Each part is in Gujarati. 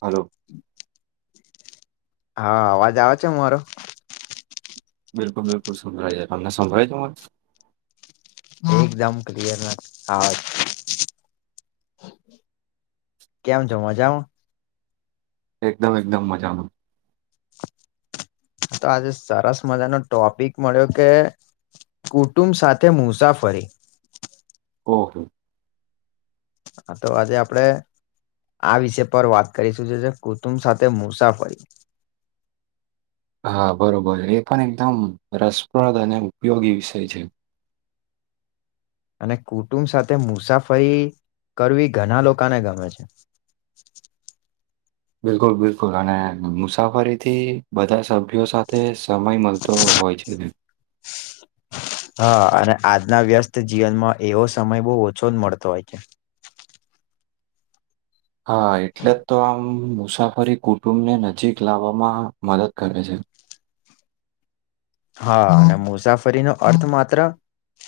હલો હા અવાજ આવે છે મારો બિલકુલ બિલકુલ સંભળાય જાય તમને સંભળીજ મ એકદમ ક્લયર ના હ કેમ છ મજામાં? એકદમ એકદમ મજાનું તો આજે સરસ મજાનો ટોપિક મળ્યો કે કુટુંબ સાથે મુસાફરી ઓહો! હા તો આજે આપડે આ વિષય પર વાત કરીશું છે જે કુટુંબ સાથે મુસાફરી હા બરોબર એ પણ એકદમ રસપ્રદ અને ઉપયોગી વિષય છે. અને કુટુંબ સાથે મુસાફરી કરવી ઘણા લોકોને ગમે છે. [inaudible] બિલકુલ બિલકુલ અને મુસાફરીથી બધા સભ્યો સાથે સમય મળતો હોય છે. હા અને આજના વ્યસ્ત જીવનમાં એવો સમય બહ ઓછો જ મળતો હોય છે. હા એટલે જ તો આમ મુસાફરી કુટુંબને નજીક લાવવામાં મદદ કરે છે હા અને મુસાફરીનો અર્થ માત્ર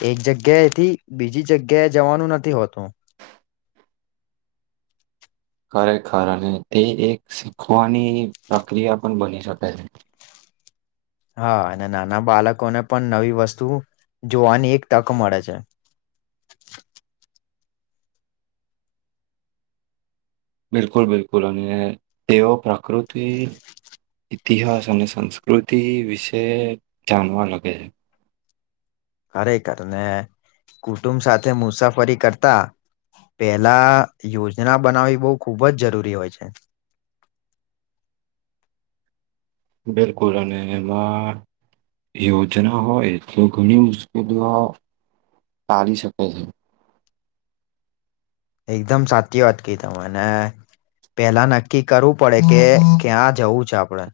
એક જગ્યાએથી બીજી જગ્યાએ જવાનું નથી હોતું. ખરેખર અને તે એક શીખવાની પ્રક્રિયા પણ બની શકે છે. હા અને નાના બાળકોને પણ નવી વસ્તુ જોવાની એક તક મળે છે. બિલકુલ બિલકુલ અને તેઓ પ્રકૃતિ ઇતિહાસ અને સંસ્કૃતિ વિશે જાણવા લાગે છે. ખરેખર ને કુટુંબ સાથે મુસાફરી કરતા પેલા યોજના બનાવી બહુ ખૂબ જ જરૂરી હોય છે. બિલકુલ અને એમાં યોજના હોય તો ઘણી મુશ્કેલી ચાલી શકે છે. એકદમ સાચી વાત કઈ તમે પેલા નક્કી કરવું પડે કે ક્યાં જવું છે આપડે.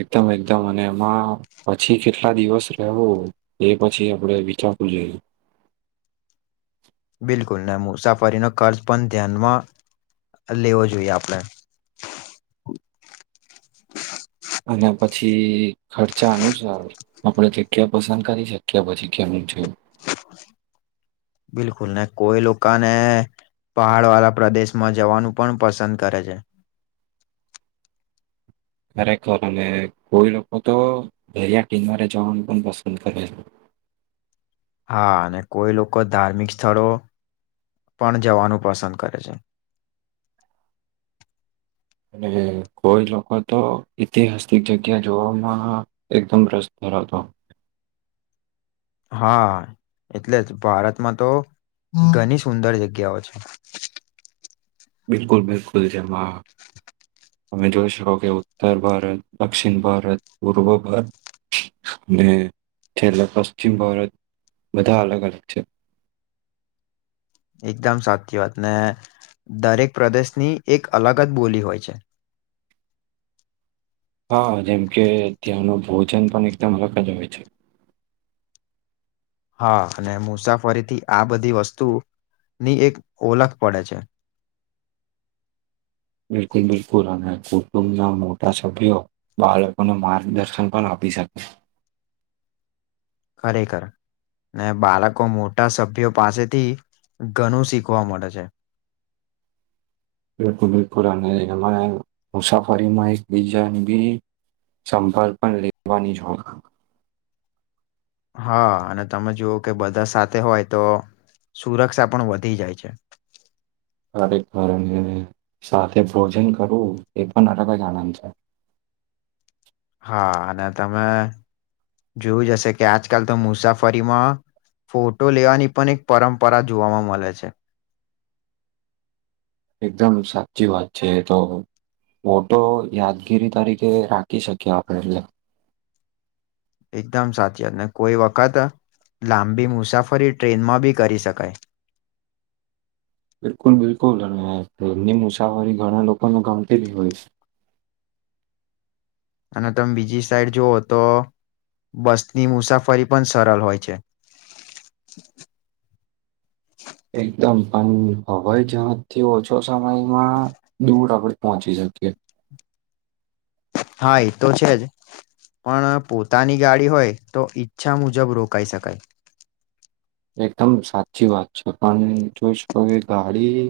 એકદમ એકદમ અને એમાં પછી કેટલા દિવસ રહેવો એ પછી આપડે વિચાર [unintelligible] બિલકુલ ના મુસાફરીનો કર્જ પણ ધ્યાનમાં લેવો જોઈએ આપણે. [inaudible] અને પછી ખર્ચા અનુસાર આપડ જે ક્યા પસંદ કરી શકીએ પછી કેમ જો બિલકુલ ન કોઈ લોકોને પહાડવાળા પ્રદેશમાં જવાનું પણ પસંદ કરે છે. ખરેખર અને કોઈ લોકો તો દરિયા ટિનવારે જવાનું પણ પસંદ કરે છે. હા અને કોઈ લોકો ધાર્મિક સ્થળો પણ જવાનું પસંદ કરે છે અને કોઈ લોકો તો ઐતિહાસિક જગ્યા જોવામાં એકદમ રસ્ [unintelligible] હા એટલે જ ભારતમાં તો ઘણી સુંદર જગ્યાઓ છે. બિલકુલ બિલકુલ જમા તમે જોઈ શકો કે ઉત્તર ભારત દક્ષિણ ભારત પૂર્વ ભારત ને છેલ્લા પશ્ચિમ ભારત બધા અલગ અલગ છે, એકદમ સાચી વાત ને દરેક પ્રદેશની એક અલગ જ બોલી હોય છે, હા જેમ કે ત્યાંનું ભોજન પણ એકદમ અલગ જ હોય છે, હા, અને મુસાફરીથી આ બધી વસ્તુ ની એક ઓળખ પડે છે, બિલકુલ બિલકુલ અને કુટુંબ ના મોટા સભ્યો બાળકોને માર્ગદર્શન પણ આપી શકે, ખરેખર ને બાળકો મોટા સભ્યો પાસેથી ઘણું શીખવા મળે છે, [unintelligible] એ મુસાફરીમાં એક બીજાની બી સંભાળ પણ લેવાની જ હા, અને તમે જોુવઓ કે બધા સાથે હોય તો સુરક્ષા પણ વધી જાય છે, ખરેખર અને સાથે ભોજન કરવું એ પણ અલગ જ આનંદ છે, હા, અને તમે જોવું જ હશે કે આજકાલ તો મુસાફરીમાં ફોટો લેવાની પણ એક પરંપરા જોવામાં મળે છે, એકદમ સાચી વાત છે, તો ઓટો યાદગીરી તરીકે રાખી શકીએ, આપણે એટલે એકદમ સાચ વાત ને કોઈ વખત લાંબી મુસાફરી ટ્રેનમાં બી કરી શકાય, બિલકુલ બિલકુલ અને એની મુસાફરી ઘણા લોકોને ગમતીલી હોય છે. અને તમે બીજી સાઈડ જુવઓ તો બસની મુસાફરી પણ સરળ હોય છે, એકદમ પણ હવાઈ જઝડજથી ઓછો સમયમાં દૂર આપણે પહોંચી શકીએ [unintelligible] હા એ તો છે જ પણ પોતાની ગાડી હોય તો ઈચ્છા મુજબ રોકાઈ શકાય, એકદમ સાચી વાત છે પણ જોઈ શકો કે ગાડી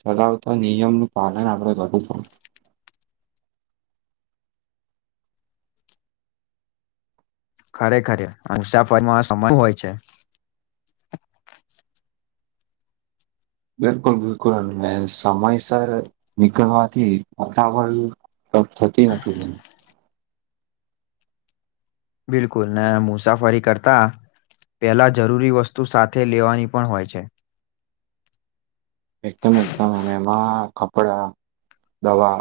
ચલાવતા નિયમ નું પાલન આપડ કરું છું ખરેખરે મુસાફરમાં સમય હોય છે, બિલકુલ બિલકુલ સમયસર નીકળવાથીતા [unintelligible] થતી નથી [unintelligible] બિલકુલ ને મુસાફરી કરતા પેલા જરૂરી વસ્તુ સાથે લેવાની પણ હોય છે. એકદમ-એકદમ અને એમાં કપડા દવા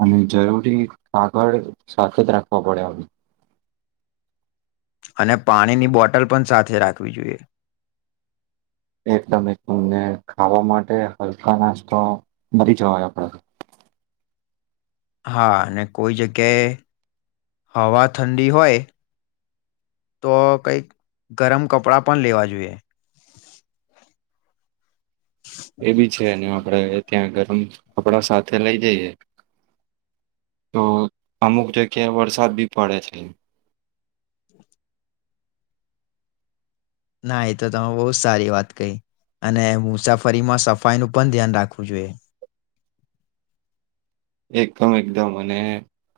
અને જરૂરી કાગળ સાથે જ રાખવા પડે હવે, અને પાણીની બોટલ પણ સાથે રાખવી જોઈએ. એકદમ-એકદમ ને ખાવા માટે હલકા નાસ્તો, મલી જવાય આપડા થી. [inaudible] હા અને કોઈ જગ્યાએ હવા ઠંડી હોય તો કઈક ગરમ કપડાં પણ લેવા જુએ. એ બી છે અને આપળે ત્યાં ગરમ કપડા સાથે લઈ જઈએ તો અમુક જગ્યાએ વરસાદ બી પડે છે. [inaudible] ના એ તો તમે બો જ સારી વાત કય અને મુસાફરીમાં સફાઈનું પણ ધ્યાન રાખવું જુએ એકદમ-એકદમ અને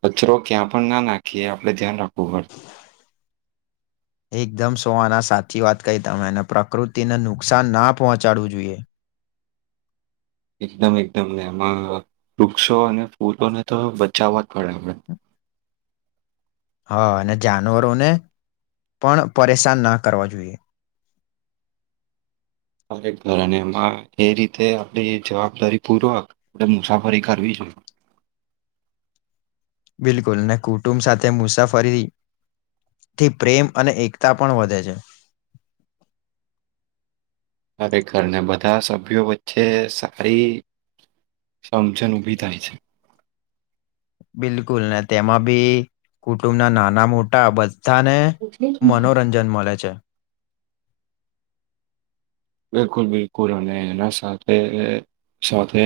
કચરો ક્યાં પણ ના નાખીએ આપડે ધ્યાન રાખવું પડ. [inaudible] એકદમ સો આના સાચી વાત કય તમે ને પ્રકૃતિને નુકસાન ના પહોંચાડવું જુએ. [inaudible] એકદમ-એકદમ ને એમાં વૃક્ષો અને ફૂલોને તો બચાવાચ પડે આપળે. હ. હા અને જાનવરોને પણ પરેશાન ના કરવા જોઈએ. ખરેખર એમાં એ રીતે આપડી જવાબદારી પૂર્વક આપળે મુસાફરી કરવી જોઈએ. [inaudible] બિલકુલ ને કુટુંબ સાથે મુસાફરી થી પ્રેમ અને એકતા પણ વધે છે. ખરેખર ને બધા સભ્યો વચ્ચે સારી સમજન ઊભી થાય છે. બિલકુલ ને તેમાં બી કુટુંબના નાના મોટા બઝ ધાને મનોરંજન મલે છે. બિલકુલ-બિલકુલ અને એના સાથે-સાથે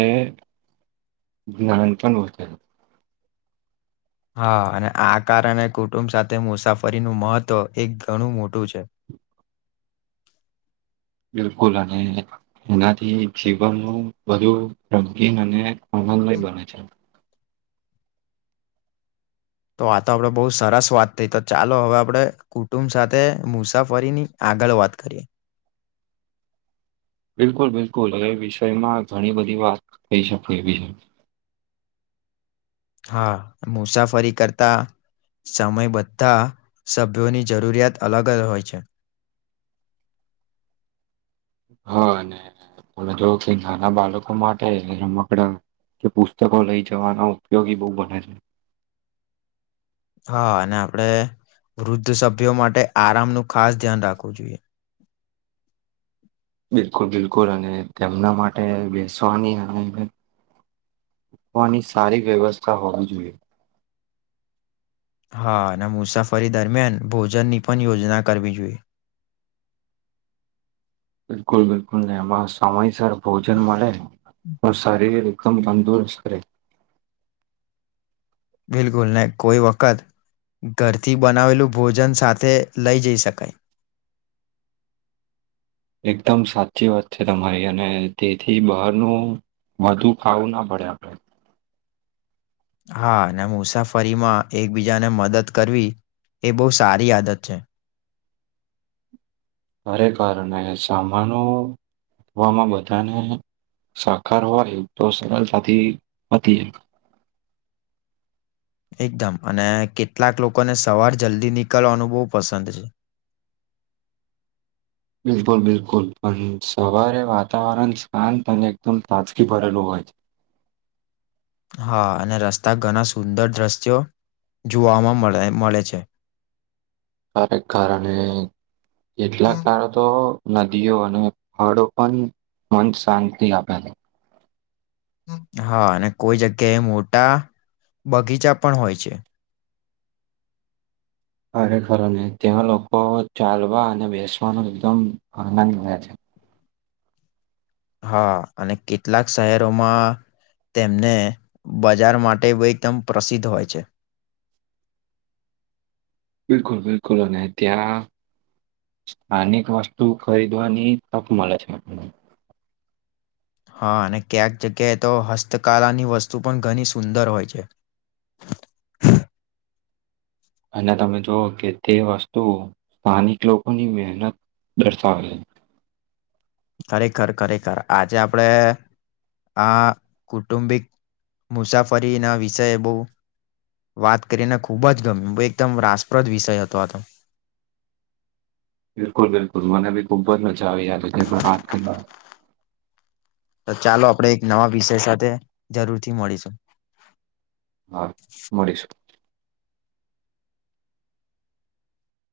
જ્ઞાન પણ. [unintelligible] હા અને આ કારને કુટુંબ સાથે મુસાફરીનું મહત્ત્વ એક ઘણું મોટું છે. [inaudible] બિલકુલ અને એનાથી જીવનનું વધુ રમકીન અને અમન મઈ બના છે. તો આ તો આપડે બહુ સરસ વાત થઈ તો ચાલો હવે આપડે કુટુંબ સાથે મુસાફરીની આગળ વાત કરીએ બિલકુલ-બિલકુલ એ વિષયમાં ઘણી બધી વાત [unintelligible] શકે એવી છે. હા મુસાફરી કરતા સમય બધા સભ્યોની જરૂરિયાત અલગ જ હોય છે. [inaudible] હા અને [unintelligible] તો કૈય નાના બાળકો માટે રમકડા કે પુસ્તકો લઈ જવાના ઉપયોગી બો બને છે. હા અને આપળે વૃદ્ધ સભ્યો માટે આરામનું ખાસ ધ્યાન રાખવું જોઈએ બિલકુલ-બિલકુલ અને તેમના માટે બેસવાની અને [unintelligible] સારી વ્યવસ્થા હોવી જોઈએ. હા અને મુસાફરી દરમિયાન ભોજનની પણ યોજના કરવી જોઈએ. બિલકુલ-બિલકુલ ને આમાં સમયસર ભોજન મલે તો શરીર તુમ તંદુરસ્ત કરે બિકુલ નહી કોઈ વકત ઘરથી બનાવેલું ભોજન સાથે લઈ જઈ શકાય [inaudible] એકદમ સાચી વાત છે તમારી અને તેથી બહારનું વધુ ખાવું ના પડે આપડે હા મુસાફરીમાં એકબીજાને મદદ કરવી એ બહુ સારી આદત છે ખરેખર ને સામાનો આપવામાં બધાને સાકાર હોય તો સરળતાથી હતી જ [unintelligible] એકદમ અને કેટલાક લોકોને સવાર જલ્દી નીકળવાનું બહુ પસંદ છે બિલકુલ બિલકુલ પણ સવારે વાતાવરણ શાંત અને એકદમ તાજગી ભરેલું હોય છે હા અને રસ્તા ઘણા સુંદર દ્રશ્યો જોવાવામાંે મળે છે. ખરેખર અને કેટલાક કારો તો નદીઓ અને હળો પણ મન શાંતિ આપે છે. હા અને કોઈ જગ્યાએ મોટા બગીચા પણ હોય છે. ખરેખર નને તે્યાં લોકો ચાલવા અને બેસવાનો એકદમ આનંદ મળ્યા છે. હા અને કેટલાક શહેરોમાં. તેમને બજાર માટે એકદમ પ્રસિદ્ધ હોય છે. બિલકુલ બિલકુલ અને ત્યાં. સ્થાનિક વસ્તુ ખરીદવાની તક મળે છેને. હા અને ક્યાંક જગ્યાએ તો હસ્તકલાની વસ્તુ પણ ઘણી સુંદર હોય છે. હ. અને તમે જો કે તે વસ્તુ સ્થાનિક લોકોની મહેનત. દરસા. ખરેખર ખરેખર આજે આપડે. આ કુટુંબિક મુસાફરીના વિષય બહુ. વાત કરીને ખૂબ જ ગમી એકદમ રાસપ્રદ વિષય હતો આ તો. બિલકુલ બિલકુલ મને બી ખૂબ જ મજ આવી ાર છે વાત કરના. તો ચાલો આપણેે એક નવા વિષય સાથે જરૂરથી મળીશું. હા મળીશું.